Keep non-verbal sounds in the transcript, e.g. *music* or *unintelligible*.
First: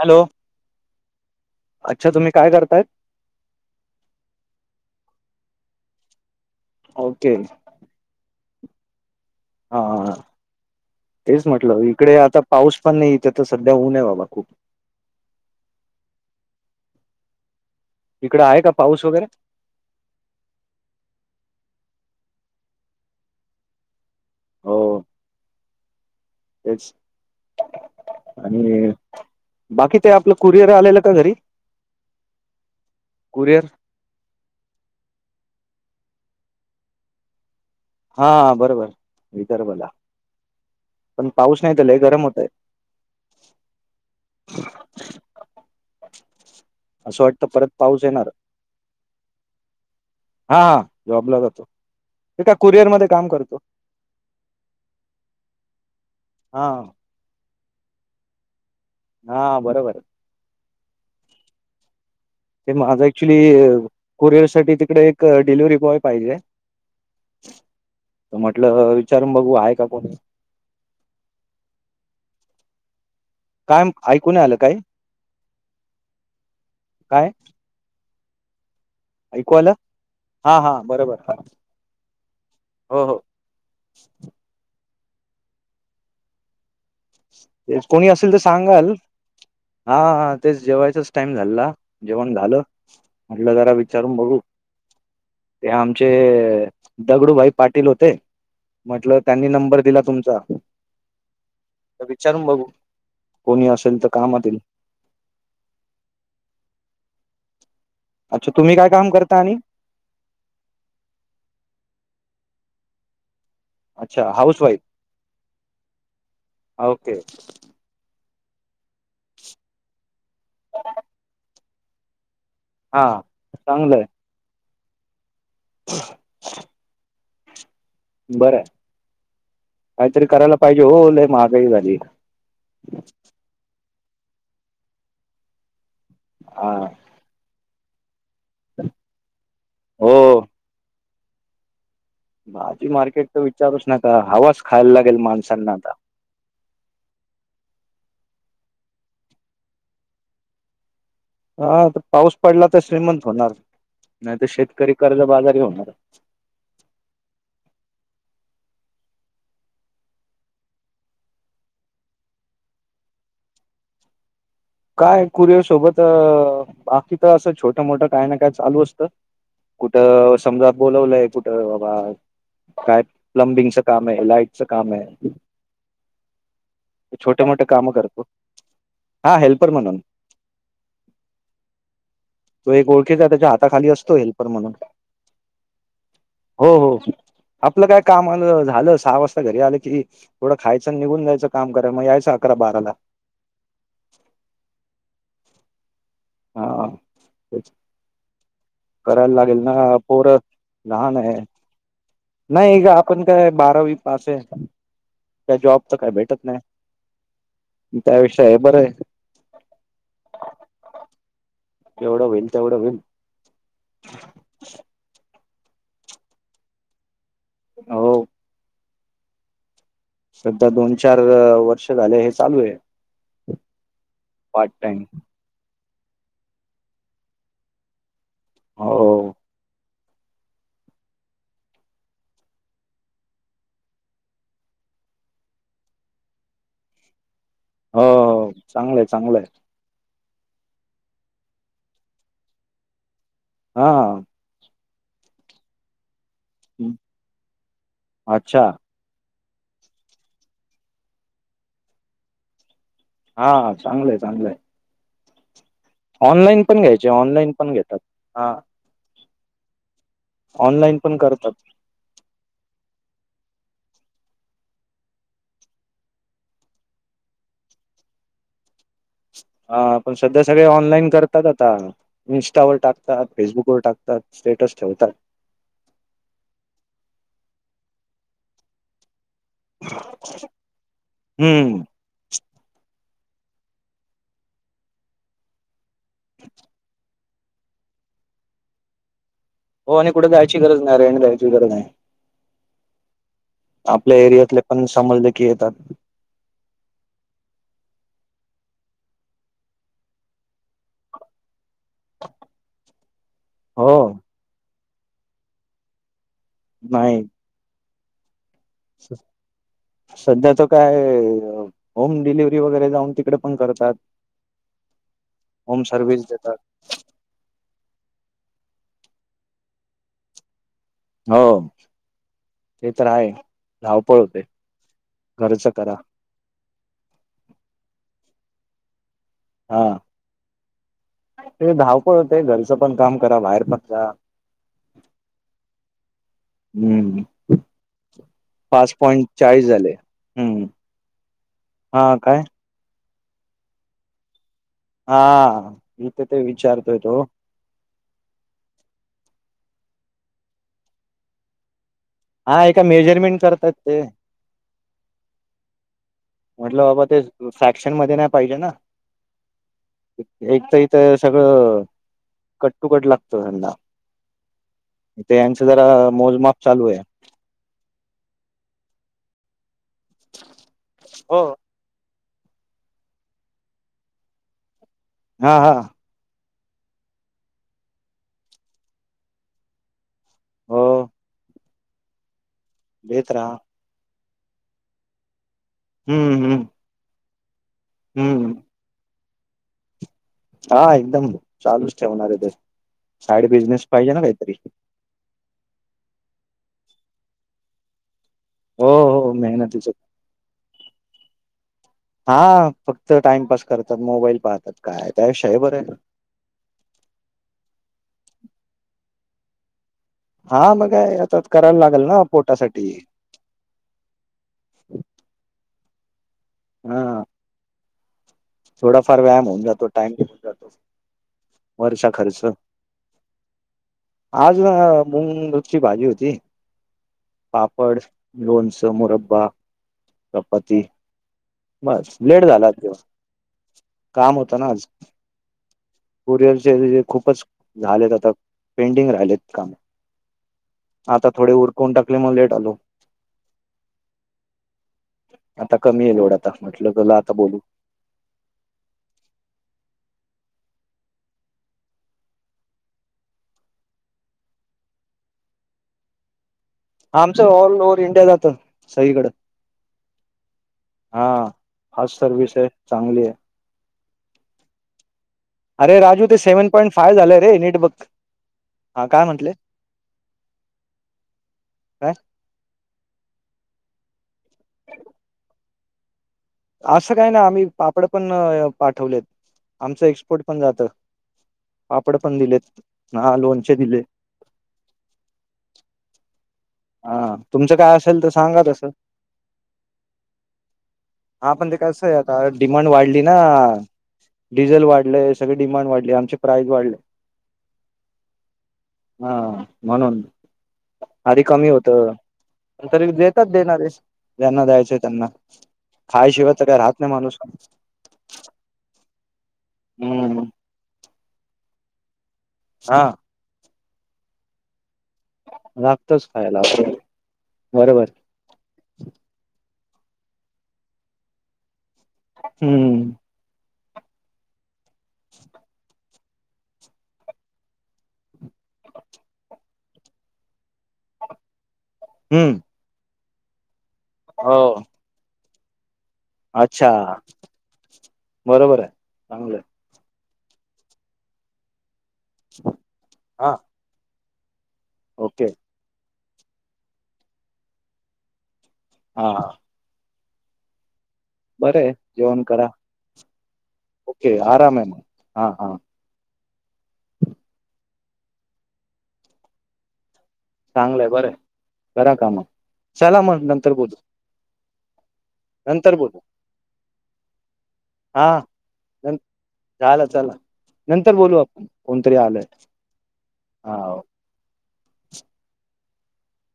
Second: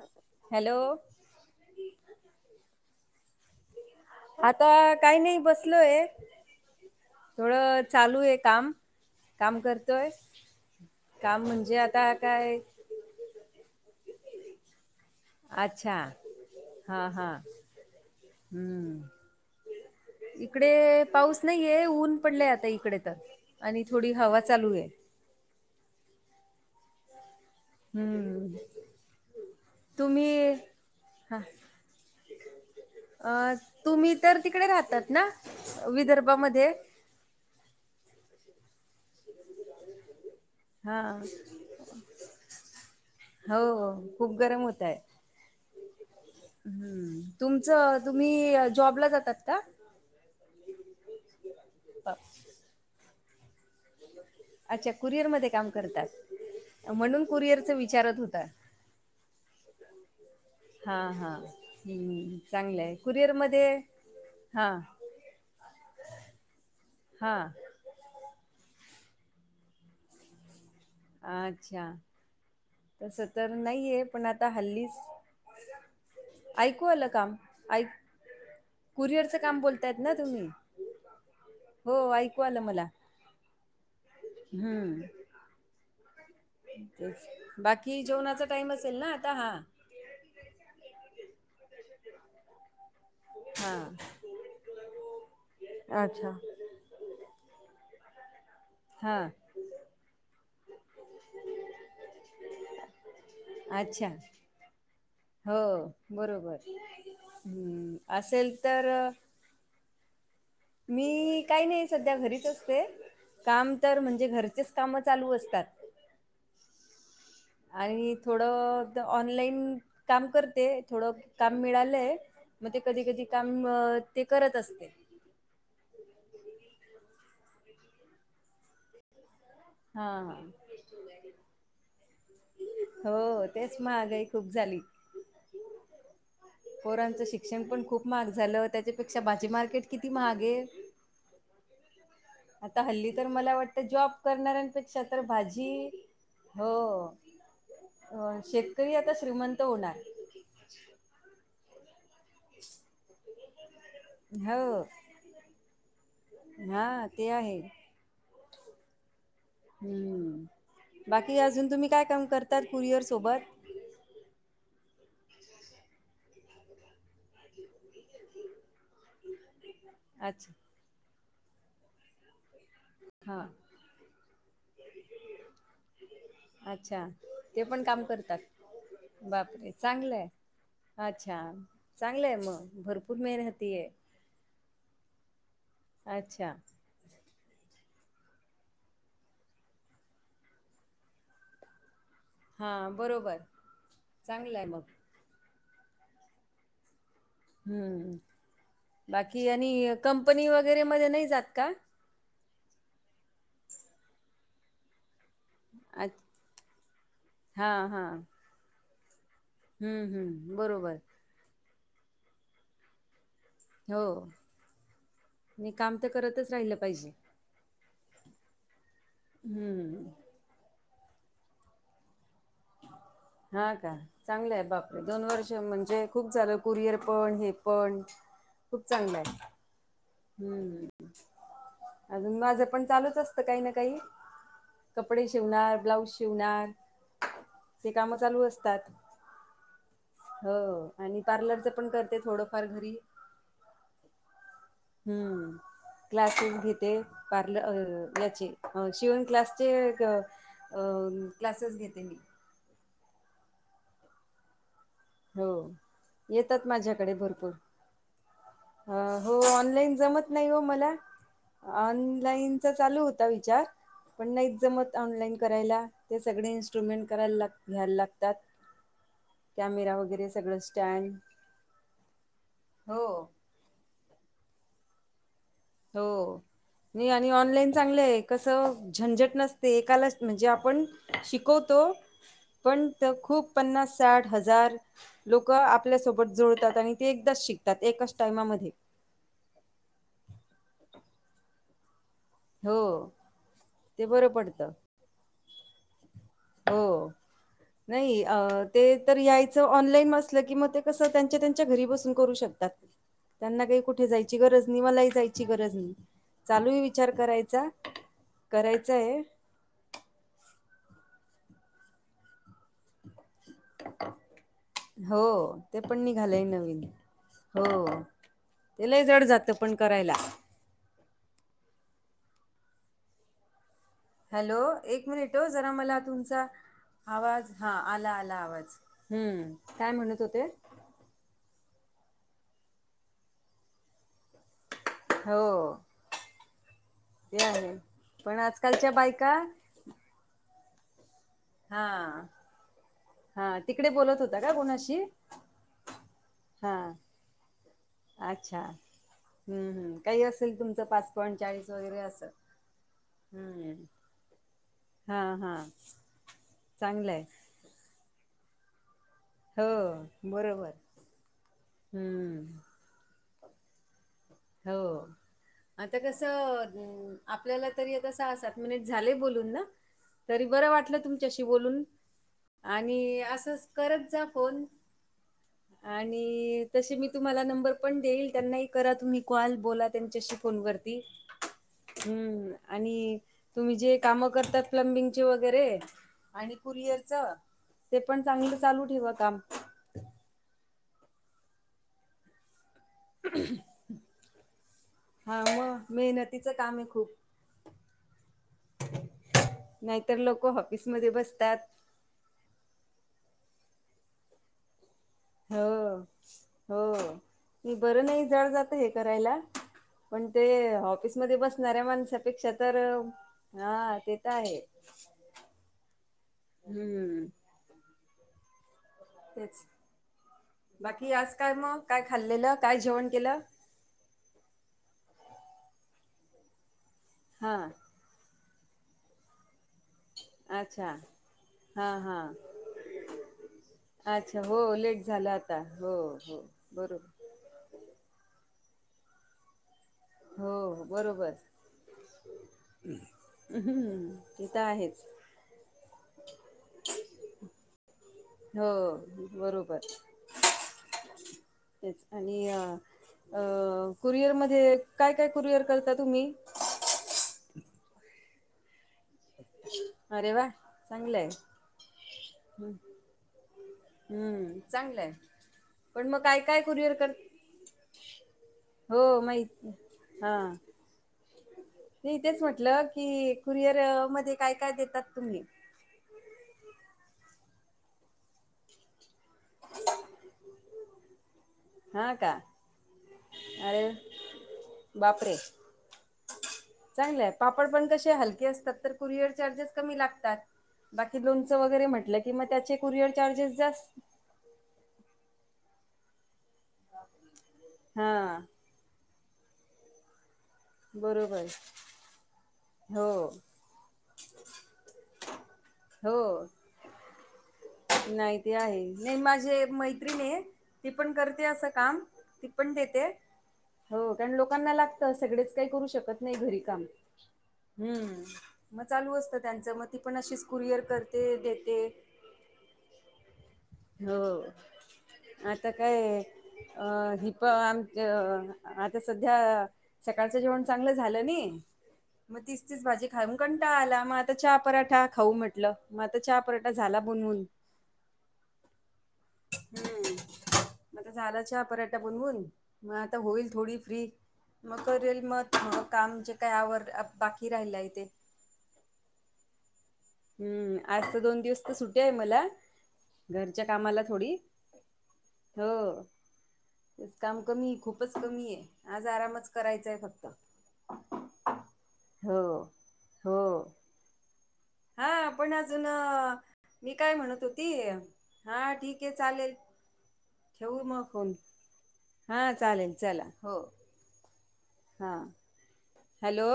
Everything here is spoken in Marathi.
हॅलो, हॅलो अच्छा तुम्ही काय करतायत. आता काही नाही बसलोय. ओके थोडं, चालू आहे काम, काम करतोय. हां तेच काम म्हणजे म्हटलं आता इकडे काय. पाऊस पण नाही त्या तर सध्या, ऊन आहे बाबा खूप. अच्छा, हा हा तिकडे आहे का हम्म. पाऊस वगैरे इकडे पाऊस नाहीये, ऊन पडलेय आता इकडे तर. आणि थोडी हवा चालू हो ये. तेच. हम्म आणि बाकी काय, आपलं तुम्ही कुरिअर आलेलं का घरी? हा अ कुरिअर तुम्ही तर तिकडे राहतात ना, विदर्भामध्ये. हा बरोबर विदर्भला, हा पण पाऊस नाही ते गरम होतंय. हो हो खूप गरम होतय. हम्म असं वाटतं परत तुमचं पाऊस तुम्ही अ जॉबला जातात का? हा जॉबला जातो ते का कुरिअर मध्ये काम करतो. अच्छा कुरिअर मध्ये काम हां करतात म्हणून कुरिअरच विचारत होता. हा बरोबर. हा हा हम्म हम्म. ते माझा ऍक्च्युली कुरिअर हां साठी तिकडे एक डिलिव्हरी बॉय पाहिजे. हा. म्हटलं विचारून बघू आहे का कोणी? अच्छा. तस तर काय नाहीये पण ऐकू नाही आता आलं काय हल्लीच ऐकू आलं काय काम? ऐक. कुरिअरचं ऐकू काम आलं बोलतायत ना तुम्ही हा हा बरोबर हो ऐकू आलं मला. हो हो हम्म. ते तेच बाकी कोणी असेल तर जेवणाचा टाइम सांगाल असेल ना आता हा. हा हा हा तेच जेवायचाच टाइम झाला जेवण झालं. म्हटलं जरा हां विचारून बघू ते आमचे अच्छा दगडू भाई पाटील होते म्हटलं हां त्यांनी नंबर दिला तुम्हचा *unintelligible* तर विचारून बघू कोणी असेल अच्छा तर कामात. हो हो बरोबर हम्म अच्छा असेल तुम्ही तर काय काम करता आणि मी मी काही नाही सध्या घरीच असते काम तर म्हणजे अच्छा हाऊस घरचेच वाईफ काम चालू असतात. ओ के. आणि थोडं ऑनलाईन काम करते थोडं काम मिळालंय. मग ते कधी हा कधी काम मम ते करत असते. ह *unintelligible* बरं हा काहीतरी करायला पाहिजे होय लय महागाई वाढलीय. हो तेच महागाई खूप झाली हा पोरांचं शिक्षण पण खूप महाग झालं त्याच्यापेक्षा भाजी मार्केट किती महाग हो आहे. आता भाजी हल्ली तर मार्केट मला विचारूच वाटतं जॉब नका हवाच खायला करणाऱ्यांपेक्षा लागेल तर भाजी माणसांना आता हो हो होय शेतकरी आता श्रीमंत होणार. हा तर पाऊस पडला तर श्रीमंत होणार नाही तर हो. शेतकरी कर्जबाजारी होणार. हा ते आहे. हम्म बाकी अजून तुम्ही काय काम करतात कुरिअर सोबत. काय कुरिअर सोबत अ अ बाकी तर असं छोट मोठं काय ना काय चालू असतं. कुठं अच्छा समजा बोलावलंय कुठं बा. काय हा प्लंमबिंगच काम आहे लाइटच काम आहे. अच्छा छोटे ते मोठे काम करतो हा हेल्प चांगलंय अच्छा चांगलंय मग तो एक भरपूर ओळखीचा आहे त्याच्या मेहनती हाताखाली आहे. असतो हेल्पर म्हणून अच्छा हो हो. आपलं काय काम आलं झालं सहा वाजता घरी आलं की थोडं खायचं निघून जायचं काम कराय मग यायचं. अकरा हा बाराला बरोबर चांगलंयं मग हा हा हा. हम्म. करायला बाकी लागेल आणि ना पोर कंपनी वगैरे मध्ये लहान नाही आहे. जात का? नाही ग आपण काय बारावी पास आहे. का जॉब च काय अच्छा भेटत हा नाही हा त्याविषय हे बरं आहे. हम्म हम्म बरोबर. एवढं होईल तेवढं होईल हो मी काम तर करतच राहिलं पाहिजे. हो हो. हम्म. सध्या दोन चार वर्ष झाले चालू आहे. हा का चांगले आहे पार्ट बापरे टाइम दोन वर्ष म्हणजे खूप झालं कुरिअर पण हे पण खूप हो चांगलं आहे. हम्म अजून माझं पण चालूच असतं काही ना काही. कपडे शिवणार ब्लाऊज शिवणार. ते हो काम चालू असतात. चांगलंय चांगलंय हो आणि पार्लरच पण करते थोडंफार घरी. हा. हम्म क्लासेस घेते पार्ल याचे अच्छा शिवून क्लासचे क अ क्लासेस घेते मी. हा चांगलंय चांगलंय. हो. ऑनलाईन येतात पण घ्यायचे माझ्याकडे भरपूर ऑनलाईन पण घेतात हा. अ हो ऑनलाईन जमत नाही हो मला. ऑनलाईन पण करतात ऑनलाईनचा चालू होता विचार. पण नाहीत जमत ऑनलाईन करायला ते सगळे इन्स्ट्रुमेंट करायला लाग घ्यायला लागतात. कॅमेरा हा पण वगैरे सध्या सगळं सगळे ऑनलाईन स्टँड करतात आता इन्स्टावर हो टाकतात. फेसबुकवर टाकतात स्टेटस ठेवतात. हो, नी आणि ऑनलाईन चांगलंय कसं झंझट नस ते एकालाच म्हणजे आपण शिकवतो हम्म पण त खूप पन्नास साठ हजार लोक आपल्यासोबत जुडतात आणि ते एकदाच शिकतात एकाच टाइमामध्ये. हो आणि कुठे द्यायची गरज नाही रेंड द्यायची गरज नाही. हो. ते आपल्या बरं एरियातले पडतं पण समजलेखी येतात. हो, नाही ते तर यायचं ऑनलाईन असलं की मग ते कस त्यानं चे त्यांचे घरी बसून करू शकतात त्यांना काय हो कुठे जायची गरज मी मलाही जायची गरज नाही. चालूय विचार नाही करायचा करायचा आहे. सध्या तर काय होम डिलिव्हरी वऊ वगैरे जाऊन तिकडं पण करतात हो ते होम पण सर्वेच निघालंय देतात. नवीन हो ते लय जड जातं पण करायला. हो, ते तर आहे. धावपळ होते हॅलो एक मिनिट हो जरा घरचं करा मला तुमचा आवाज हा आला आला आवाज हम्म हा काय म्हणत होते. ते धावपळ होते घरचं पण काम करा बाहेर पण जा. हो. हम्म ते आहे पण आजकालच्या पाच पॉइंट बायका चाळीस झाले हम्म. ह हा काय हा तिकडे बोलत होता का कोुणाशी. हा मीथ तीथ विचारतोय तो. अच्छा हम्म काही असेल तुमचं पाच पॉईट चाळीस वगैरे अस हा एका मेजरमेंट करतात ते. हा हा. म्हटलं बाबा ते चांगलंय फॅक्शन मध्ये नाही पाहिजे ना. हो बरोबर. एकत इथ सगळं हम्म कट टु कट लागतं यांला. हो आता कस मोजमाप चालू आहे. हम्म आप. आपल्याला तरी आता सहा सात मिनीटे झाले बोलून ना? तरी बरं वाटलं हो तुमच्याशी बोलून आणि असंच करत जा फोन. हा हा. आणि तशी मी तुम्हाला नंबर पण देईल त्यांनाही करा तुम्ही कॉल बोला. त्यांच्याशी फोनवरती हो हम्म. आणि घेत राहा तुम्ही जे काम करतात प्लंमबिंगचे वगैरे हम्म आणि हम्म कुरिअरच. ते पण हम्म चांगलं चालू ठेवा काम. हा एकदम चालूच ठेवणारे ते साईड बिझनेस पाहिजे ना काहीतरी. हा मग मेहनतीचं काम आहे खूप. हो हो मेहनतीच नाहीतर लोक ऑफिस मध्ये बसतात हा फक्त टाइमपास करतात मोबाईल पाहतात. काय काय हो हो ती बरं नाही जड जात हे करायला पण ते हा मग काय ऑफिसमध्ये आता करायला बसणाऱ्या लागेल ना माणसापेक्षा तर पोटासाठी हा हे काय आहे हा हम्म थोडाफार व्यायाम होऊन तेच जातो टाइम घेऊन जातो बाकी आज काय मग काय वरचा खर्च खाल्लेलं काय जेवण केलं आज ना मूंगूपची भाजी होती हा पापड लोनच मुरब्बा चपाती अच्छा हा बास हा लेट झाला आज जेवण. काम अच्छा हो होतं ना आज लेट झाला आता हो हो कुरिअरचे जे बरोबर. खूपच झालेत आता पेंडिंग राहिलेत काम. हो. आता बरोबर थोडे उरकून टाकले मग लेट आलो. तिथं आहेच. आता कमीये लोड आता म्हटलं चला आता बोलू. हो बरोबर. तेच आणि अ अ कुरिअर मध्ये काय काय कुरिअर करता तुम्ही? आमचं ऑल ओव्हर इंडिया जात. सगळीकड अरे वा चांगलं हा आहे फास्ट सर्विस आहे हम्म चांगली आहे. हम्म चांगलं हाय. अरे राजू ते सेव्हन पॉईंट फाय झालंय रे नीट बग. हो माहि हा काय मी तेेच म्हटलं की कुरिअर मध्ये काय काय देतात तुम्ही? असं काय ना आम्ही पापड पण पाठवलेत आमचं एक्सपोर्ट पण जातं. हा पापड पण का दिलेत ना लोणचे अरे दिले. बापरे! हा चांगलेय पापड तुमचं पण काय कसे असेल तर हलके सांगा असतात तसं तर कुरिअर चार्जेस कमी लागतात. बाकी हा लोनचं पण ते वगैरे कसं आहे म्हटलं की मग आता त्याचे डिमांड कुरिअर वाढली ना चार्जेस जास्त डिझेल वाढलंय सगळे डिमांड वाढले आमचे प्राईज वाढले. हा हा म्हणून. बरं. आधी कमी होतं तरी देतात देणारे ज्यांना द्यायचे त्यांना. हो खायशिवाय तर काय राहत नाही माणूस नाही ती आहे नाही माझे मैत्रिणीये हम्म ती पण करते असं काम. ती पण हा देते हो कारण लोकांना लागते सगळेच काही करू शकत लागतच नाही घरी खायला काम बरोबर हम्म. मग चालू असतं त्यांचं मग ती पण अशीच कुरिअर करते देते. हम्म. हो आता काय अ हिप आमचं आता सध्या सकाळचं जेवण चांगलं झालं नाही मग हम्म तीच तीच भाजी खाऊन कंटाळा आला मग आता चहा हो पराठा खाऊ म्हटलं मग आता चहा पराठा अच्छा झाला बनवून. बरोबर आहे चांगलंय. हम्म मग आता झाला चहा पराठा बनवून मग आता होईल हा थोडी फ्री मग करेल ओके मग मग काम जे काय आवर बाकी राहिलाय ते. हा हा हम्म आज तर दोन दिवस तर बरं सुटी आहे मला. जेवण करा घरच्या कामाला थोडी ओके आराम आहे मग हा हो हा तेच काम कमी आहे खूपच कमी आहे, आज आरामच करायचाय फक्त. चांगलंय बरं करा हो कामा चला हो. मग नंतर बोलू. हा पण अजून नंतर बोलू मी काय म्हणत होती. हा ठीक आहे चालेल. झालं चला. ठेवू मग नंतर फोन बोलू आपण कोणतरी आलय हा चालेल चला हो. हा ओ हा हॅलो